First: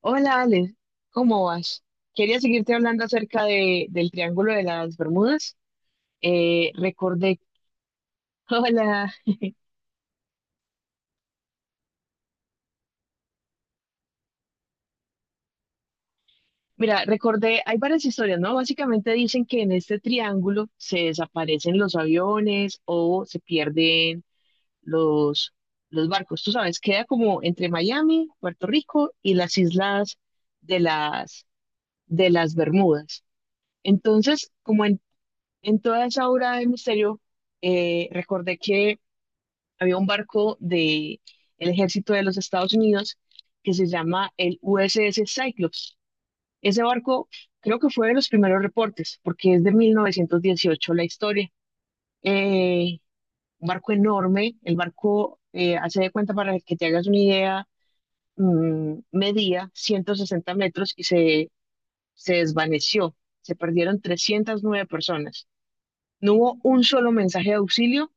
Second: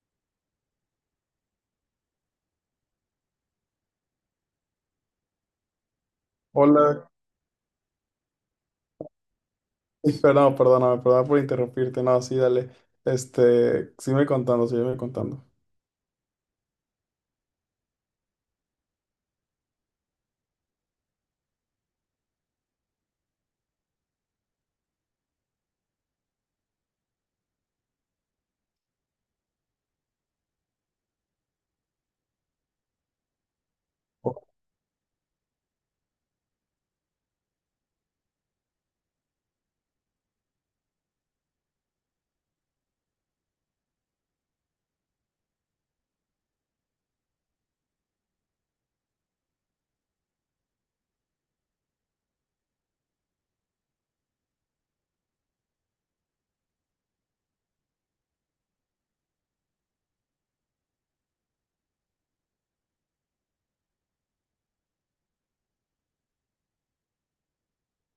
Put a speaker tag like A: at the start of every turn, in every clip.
A: Hola Ale, ¿cómo vas? Quería seguirte hablando acerca del Triángulo de las Bermudas. Eh,
B: Hola.
A: recordé, hola,
B: Perdón, perdóname, perdón por interrumpirte. No, sí, dale. Sígueme contando, sígueme contando.
A: mira, recordé, hay varias historias, ¿no? Básicamente dicen que en este triángulo se desaparecen los aviones o se pierden los, los barcos. Tú sabes, queda como entre Miami, Puerto Rico y las islas de las, de las Bermudas. Entonces, en toda esa obra de misterio, recordé que había un barco del ejército de los Estados Unidos que se llama el USS Cyclops. Ese barco creo que fue de los primeros reportes, porque es de 1918 la historia. Eh, un barco enorme, el barco, hace de cuenta para que te hagas una idea, medía 160 metros se desvaneció. Se perdieron 309 personas. No hubo un solo mensaje de auxilio,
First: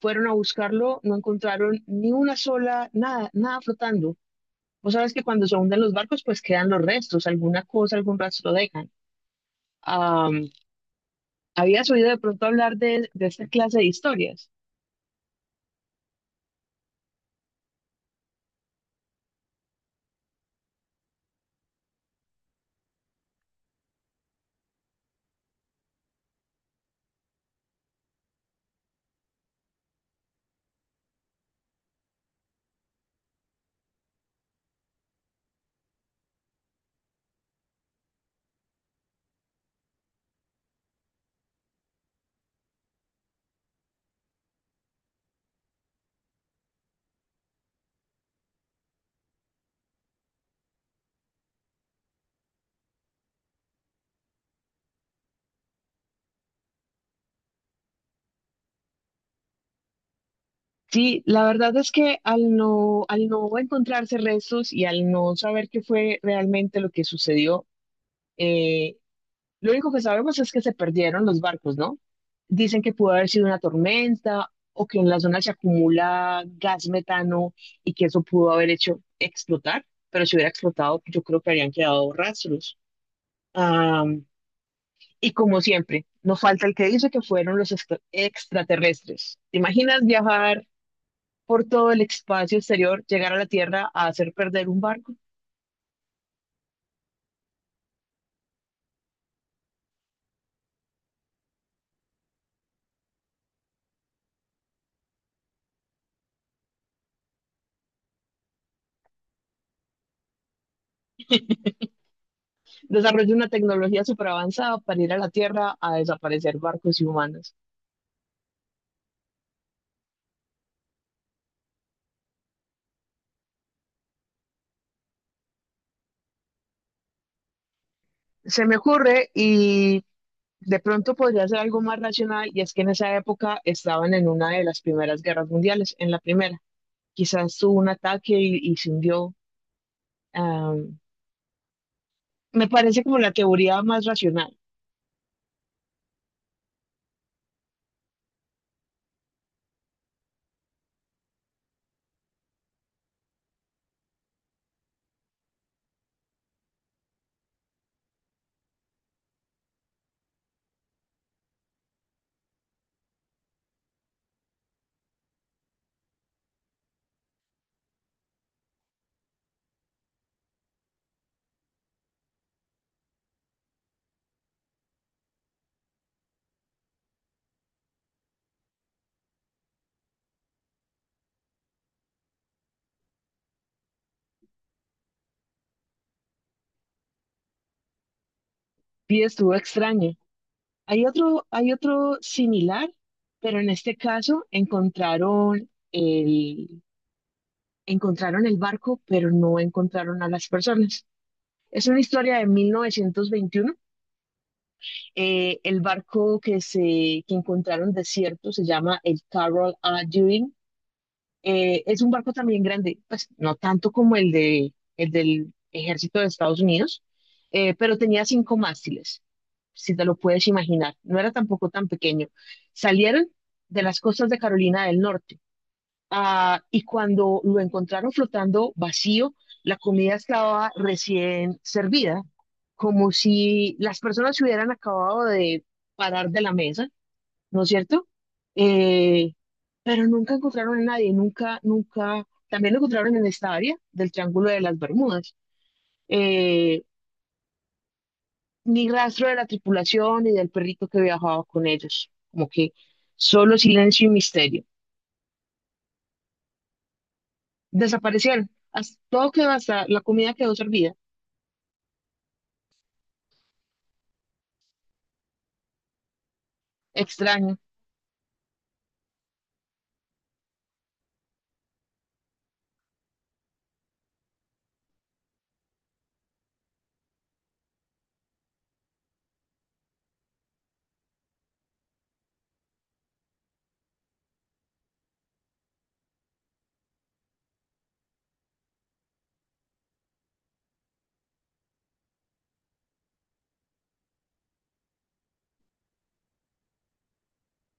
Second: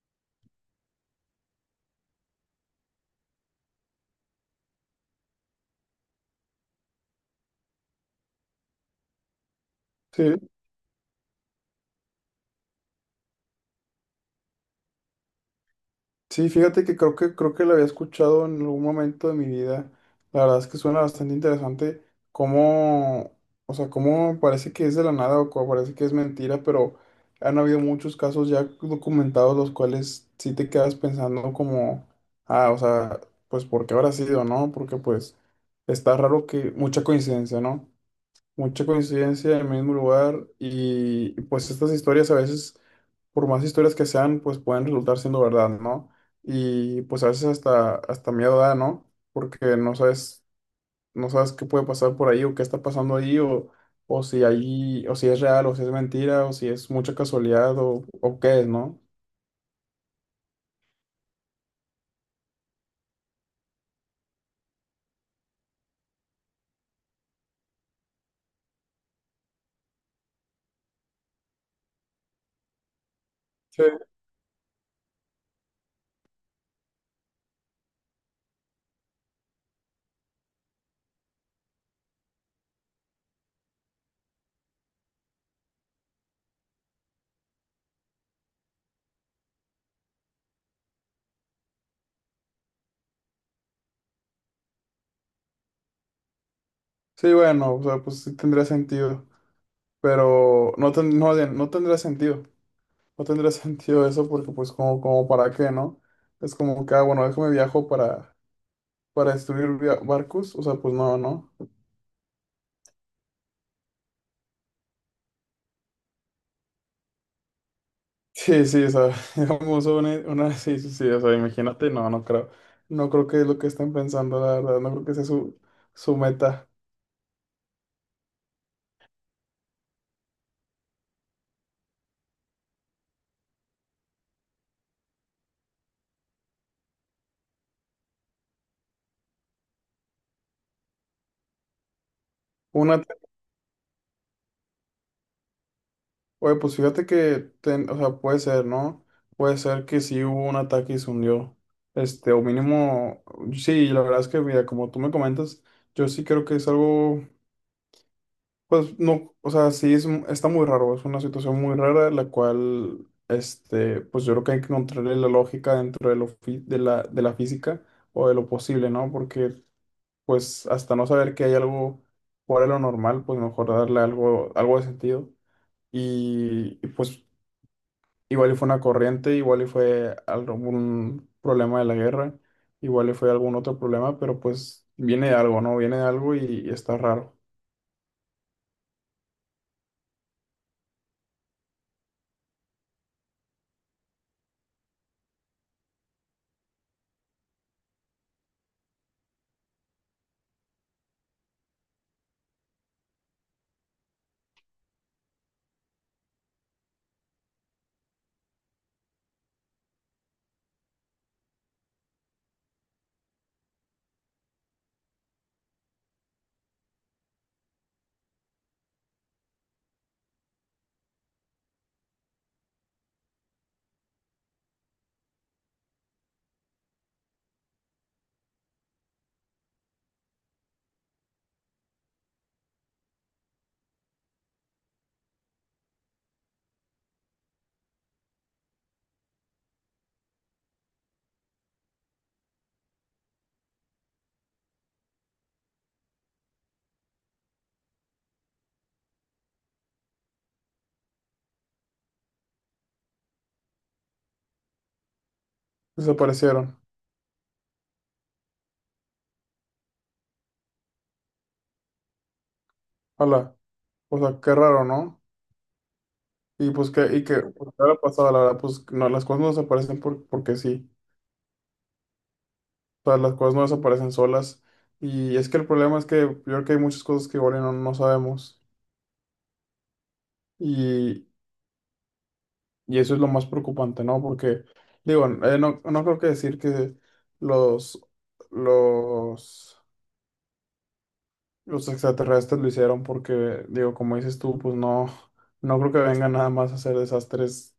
A: fueron a buscarlo, no encontraron ni una sola, nada, nada flotando. Vos sabes que cuando se hunden los barcos, pues quedan los restos, alguna cosa, algún rastro dejan.
B: Sí,
A: Am, ¿Habías oído de pronto hablar de esta clase de historias?
B: sí, fíjate que creo que lo había escuchado en algún momento de mi vida. La verdad es que suena bastante interesante cómo, o sea, cómo parece que es de la nada o cómo parece que es mentira, pero han habido muchos casos ya documentados los cuales sí te quedas pensando como, ah, o sea, pues ¿por qué habrá sido, no? Porque pues está raro que mucha coincidencia, ¿no? Mucha coincidencia en el mismo lugar y pues estas historias a veces, por más historias que sean, pues pueden resultar siendo verdad, ¿no? Y pues a veces hasta miedo da, ¿no? Porque no sabes, no sabes qué puede pasar por ahí o qué está pasando ahí o si ahí, o si es real o si es mentira o si es mucha casualidad o qué es, ¿no?
A: Sí, la verdad es que al no encontrarse restos y al no saber qué fue realmente lo que sucedió, eh, lo único que sabemos es que se perdieron los barcos, ¿no? Dicen que pudo haber sido una
B: Sí.
A: tormenta o que en la zona se acumula gas metano y que eso pudo haber hecho explotar, pero si hubiera explotado, yo creo que habrían quedado rastros. Am, y como siempre, no falta el que dice que fueron los extraterrestres. ¿Te imaginas viajar por todo el espacio exterior, llegar a la Tierra a hacer perder un barco?
B: Sí, bueno, o sea, pues sí tendría sentido, pero no, no tendría sentido. No tendría sentido eso porque pues como para qué, ¿no? Es como que, ah, bueno, déjame viajo para destruir barcos, o sea, pues no, ¿no?
A: Desarrolla una tecnología superavanzada para ir a la Tierra a desaparecer barcos y humanos.
B: Sí, sí, o sea, digamos sí, sí, sí, o sea, imagínate, no creo que es lo que están pensando, la verdad, no creo que sea su meta.
A: Se me ocurre y de pronto podría ser algo más racional, y es que en esa época estaban en una de las primeras guerras mundiales, en la primera. Quizás tuvo un ataque y se hundió. Am, me
B: Una,
A: parece como la teoría más racional,
B: Oye, pues fíjate que, o sea, puede ser, ¿no? Puede ser que sí hubo un ataque y se hundió, o mínimo, sí, la verdad es que, mira, como tú me comentas, yo sí creo que es algo. Pues no, o sea, sí es, está muy raro, es una situación muy rara, la cual, pues yo creo que hay que encontrarle la lógica dentro de, lo fi- de la física o de lo posible, ¿no? Porque, pues, hasta no saber que hay algo fuera de lo normal, pues mejor darle algo de sentido. Y, pues, igual y fue una corriente, igual y fue algún problema de la guerra, igual y fue algún otro problema, pero pues viene de algo, ¿no? Viene de algo y está raro.
A: y estuvo extraña. Hay otro similar, pero en este caso encontraron encontraron el barco, pero no encontraron a las personas. Es una historia de 1921. El barco que encontraron desierto se llama el Carroll A. Dewing. Es un barco también grande, pues no tanto como el del ejército de Estados Unidos, pero tenía cinco mástiles, si te lo puedes imaginar. No era tampoco tan pequeño. Salieron de las costas de Carolina del Norte. Y cuando lo encontraron flotando vacío, la comida estaba recién servida, como si las personas se hubieran acabado de parar de la mesa, ¿no es cierto? Eh, pero nunca encontraron a nadie, nunca, nunca, también lo encontraron en esta área del Triángulo de las Bermudas. Eh, ni rastro de la tripulación ni del perrito que viajaba con ellos, como que solo silencio y misterio.
B: Desaparecieron.
A: Desaparecieron. Todo quedó, hasta la comida quedó servida.
B: Hola. O sea, qué raro, ¿no? Y que,
A: Extraño.
B: pues, ¿qué habrá pasado? La verdad, pues no, las cosas no desaparecen porque sí. O sea, las cosas no desaparecen solas. Y es que el problema es que yo creo que hay muchas cosas que igual y no sabemos. Y, y eso es lo más preocupante, ¿no? Porque, digo, no creo que decir que los, los, los extraterrestres lo hicieron porque, digo, como dices tú, pues no, no creo que vengan nada más a hacer desastres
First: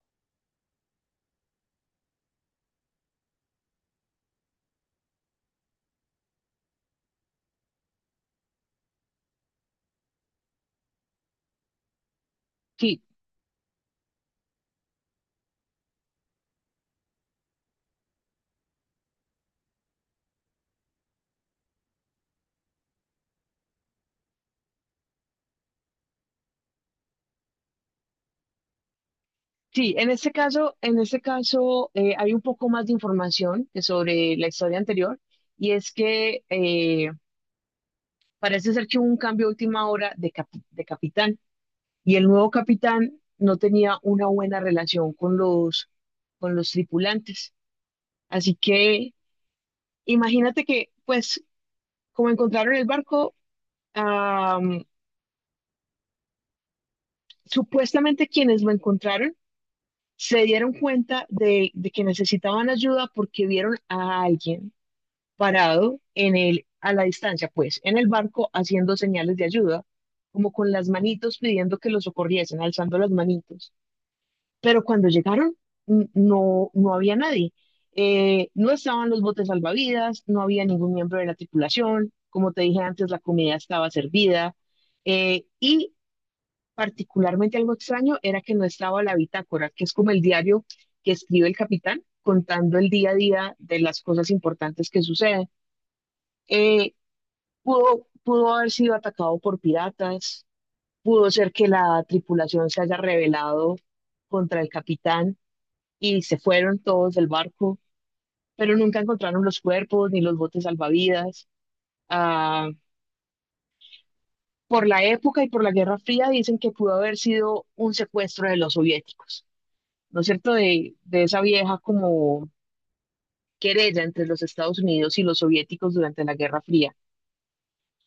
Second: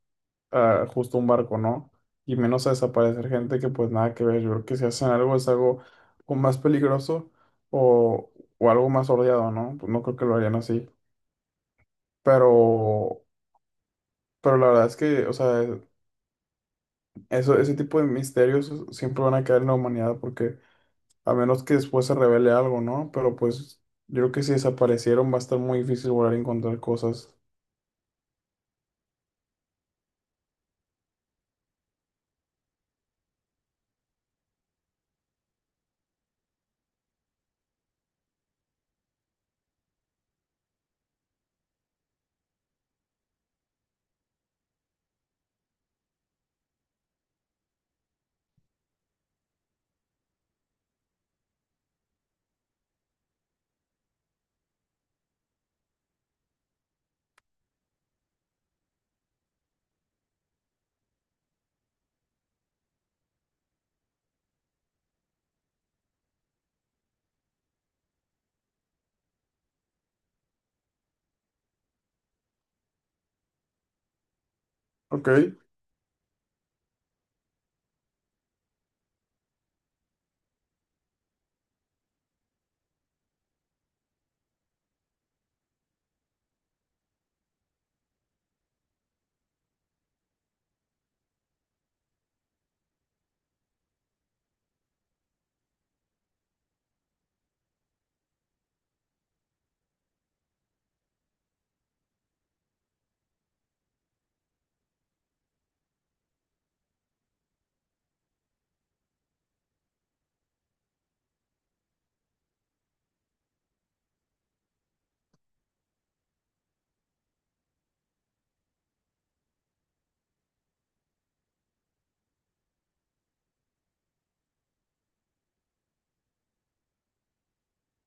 B: a justo un barco, ¿no? Y menos a desaparecer gente que pues nada que ver. Yo creo que si hacen algo es algo o más peligroso o, o algo más ordeado, ¿no? Pues no creo que lo harían así. Pero,
A: Sí,
B: pero la verdad es que, o sea, eso, ese tipo de misterios siempre van a quedar en la humanidad porque a menos que después se revele algo, ¿no? Pero pues yo creo que si desaparecieron va a estar muy difícil volver a encontrar cosas.
A: sí, en este caso, en este caso, hay un poco más de información que sobre la historia anterior, y es que parece ser que hubo un cambio a última hora de capitán, y el nuevo capitán no tenía una buena relación con los tripulantes. Así que imagínate que, pues, como encontraron el barco, am, supuestamente quienes lo encontraron se dieron cuenta de que necesitaban ayuda porque vieron a alguien parado en a la distancia, pues, en el barco haciendo señales de ayuda, como con las manitos pidiendo que los socorriesen, alzando las manitos. Pero cuando llegaron,
B: Ok.
A: no había nadie. No estaban los botes salvavidas, no había ningún miembro de la tripulación, como te dije antes, la comida estaba servida. eh, y Particularmente algo extraño era que no estaba la bitácora, que es como el diario que escribe el capitán contando el día a día de las cosas importantes que suceden. Eh, pudo haber sido atacado por piratas, pudo ser que la tripulación se haya rebelado contra el capitán y se fueron todos del barco, pero nunca encontraron los cuerpos ni los botes salvavidas. Ah, por la época y por la Guerra Fría dicen que pudo haber sido un secuestro de los soviéticos. ¿No es cierto?, de esa vieja como querella entre los Estados Unidos y los soviéticos durante la Guerra Fría.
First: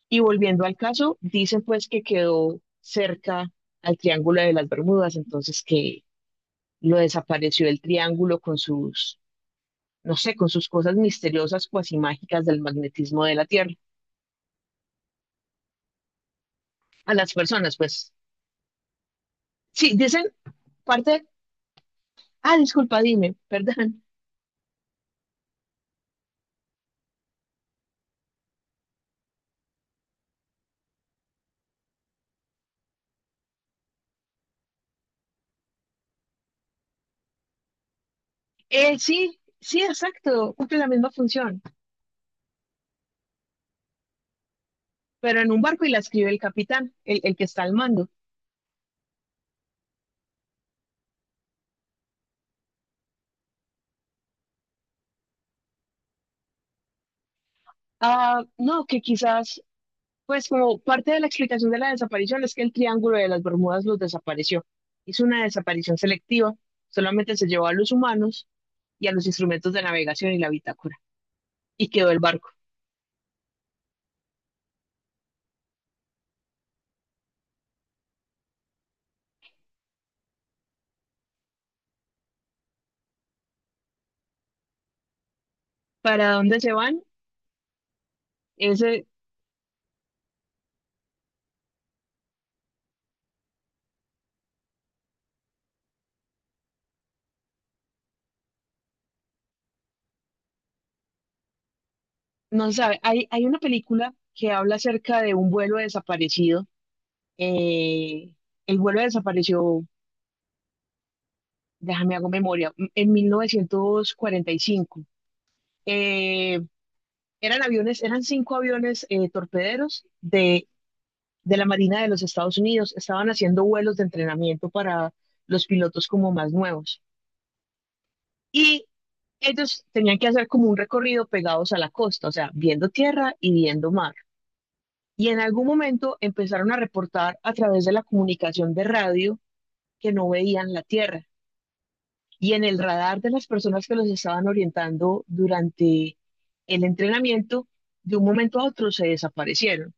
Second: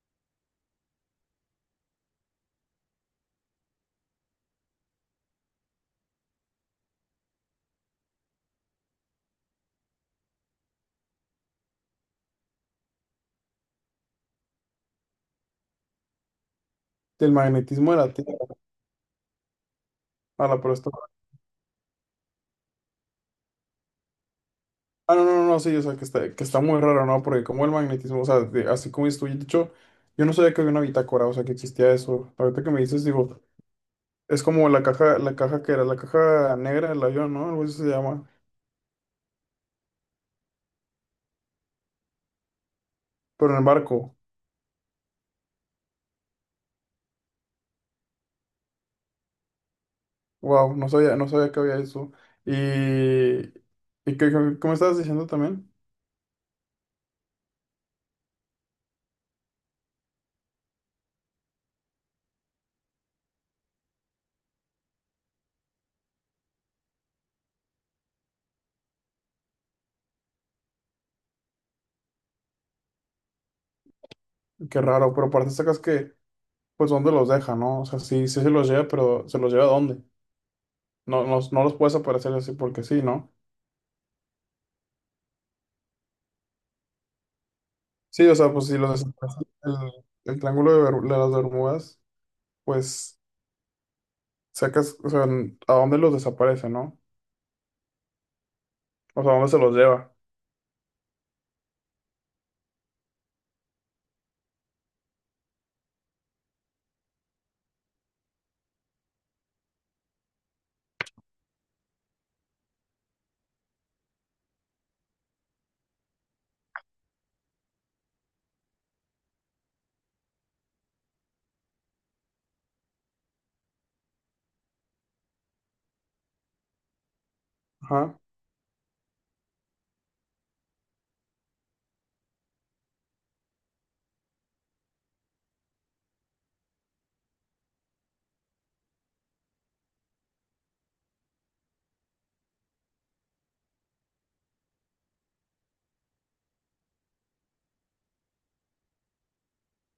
A: Y volviendo al caso, dicen pues que quedó cerca al Triángulo de las Bermudas, entonces que lo desapareció el triángulo con sus, no sé, con sus cosas misteriosas, cuasi mágicas del magnetismo de la Tierra. A
B: Del
A: las personas,
B: magnetismo de
A: pues,
B: la Tierra.
A: sí, dicen
B: Ahora, pero está.
A: parte, ah, disculpa, dime, perdón.
B: Ah, no, no, no, sí, o sea, que está, muy raro, ¿no? Porque como el magnetismo, o sea, así como estoy dicho, yo no sabía que había una bitácora, o sea, que existía eso. Ahorita que me dices, digo, es como la caja negra del avión, ¿no? Algo así se llama,
A: Sí, sí, exacto, cumple la misma función.
B: pero en el barco.
A: Pero en un barco, y la escribe el capitán, el que está al mando.
B: Wow, no sabía, no sabía que había eso. Y que estabas diciendo también.
A: Ah, no, que quizás, pues como parte de la explicación de la desaparición es que el Triángulo de las Bermudas los desapareció. Hizo una desaparición selectiva, solamente se llevó a los humanos y a los instrumentos de navegación y la bitácora, y quedó el barco.
B: Qué raro, pero aparte sacas que, pues, ¿dónde los deja, no? O sea, sí, sí se los lleva, pero ¿se los lleva a dónde? No, no, no los puedes aparecer así porque sí, ¿no?
A: ¿Para dónde se van?
B: Sí, o sea, pues si lo
A: Ese
B: desapareces, el triángulo de las Bermudas, pues sacas, o sea, ¿a dónde los desaparece, no? O sea, ¿a dónde se los lleva?
A: no se sabe. Hay una película que habla acerca de un vuelo desaparecido. eh, el vuelo desapareció, déjame hago memoria, en 1945. Eh, eran aviones, eran cinco aviones, torpederos de la Marina de los Estados Unidos. Estaban haciendo vuelos de entrenamiento para los pilotos como más nuevos.
B: Ajá.
A: Y ellos tenían que hacer como un recorrido pegados a la costa, o sea, viendo tierra y viendo mar. Y en algún momento empezaron a reportar a través de la comunicación de radio que no veían la tierra. Y en el radar de las personas que los estaban orientando durante el entrenamiento, de un momento a otro se desaparecieron.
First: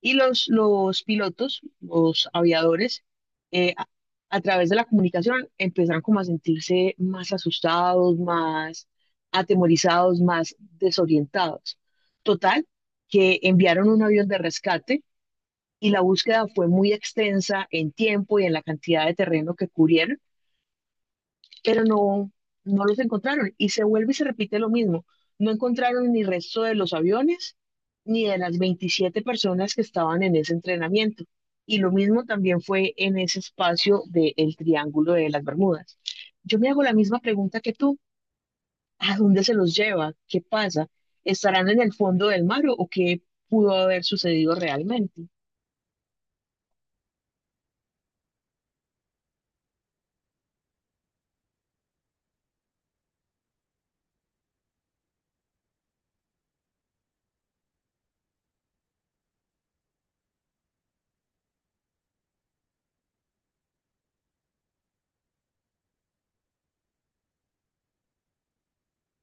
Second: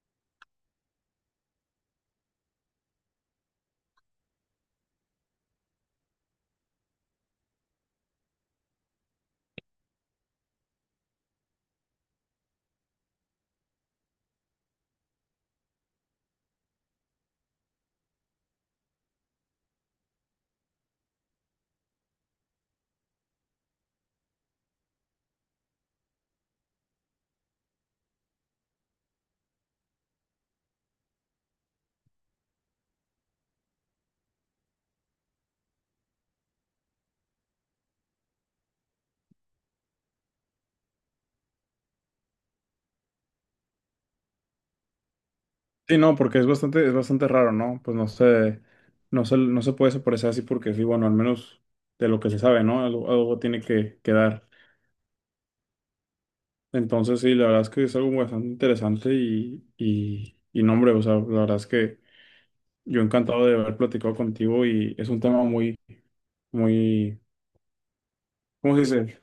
A: Y los pilotos, los aviadores, eh, a, a través de la comunicación empezaron como a sentirse más asustados, más atemorizados, más desorientados. Total, que enviaron un avión de rescate, y la búsqueda fue muy extensa en tiempo y en la cantidad de terreno que cubrieron, pero no, no los encontraron. Y se vuelve y se repite lo mismo. No encontraron ni resto de los aviones, ni de las 27 personas que estaban en ese entrenamiento. Y lo mismo también fue en ese espacio del Triángulo de las Bermudas. Yo me hago la misma pregunta que tú. ¿A dónde se los lleva? ¿Qué pasa? ¿Estarán en el fondo del mar o qué pudo haber sucedido realmente?
B: Sí, no, porque es bastante raro, ¿no? Pues no se puede desaparecer así porque sí, bueno, al menos de lo que se sabe, ¿no? Algo tiene que quedar. Entonces, sí, la verdad es que es algo bastante interesante y no, hombre, o sea, la verdad es que yo encantado de haber platicado contigo y es un tema muy, muy, ¿cómo se dice?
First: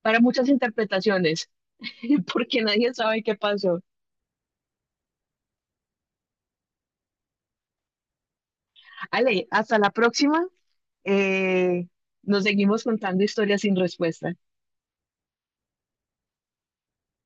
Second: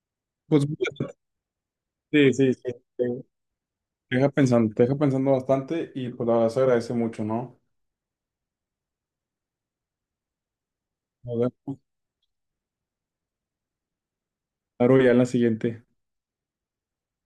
A: Para muchas
B: Pues.
A: interpretaciones,
B: Sí, sí,
A: porque
B: sí.
A: nadie sabe
B: Te
A: qué pasó.
B: te deja pensando, te deja pensando bastante y pues la verdad se agradece mucho, ¿no?
A: Ale, hasta la próxima.
B: Nos vemos.
A: Eh, nos seguimos contando historias sin respuesta.
B: Claro, ya en la siguiente.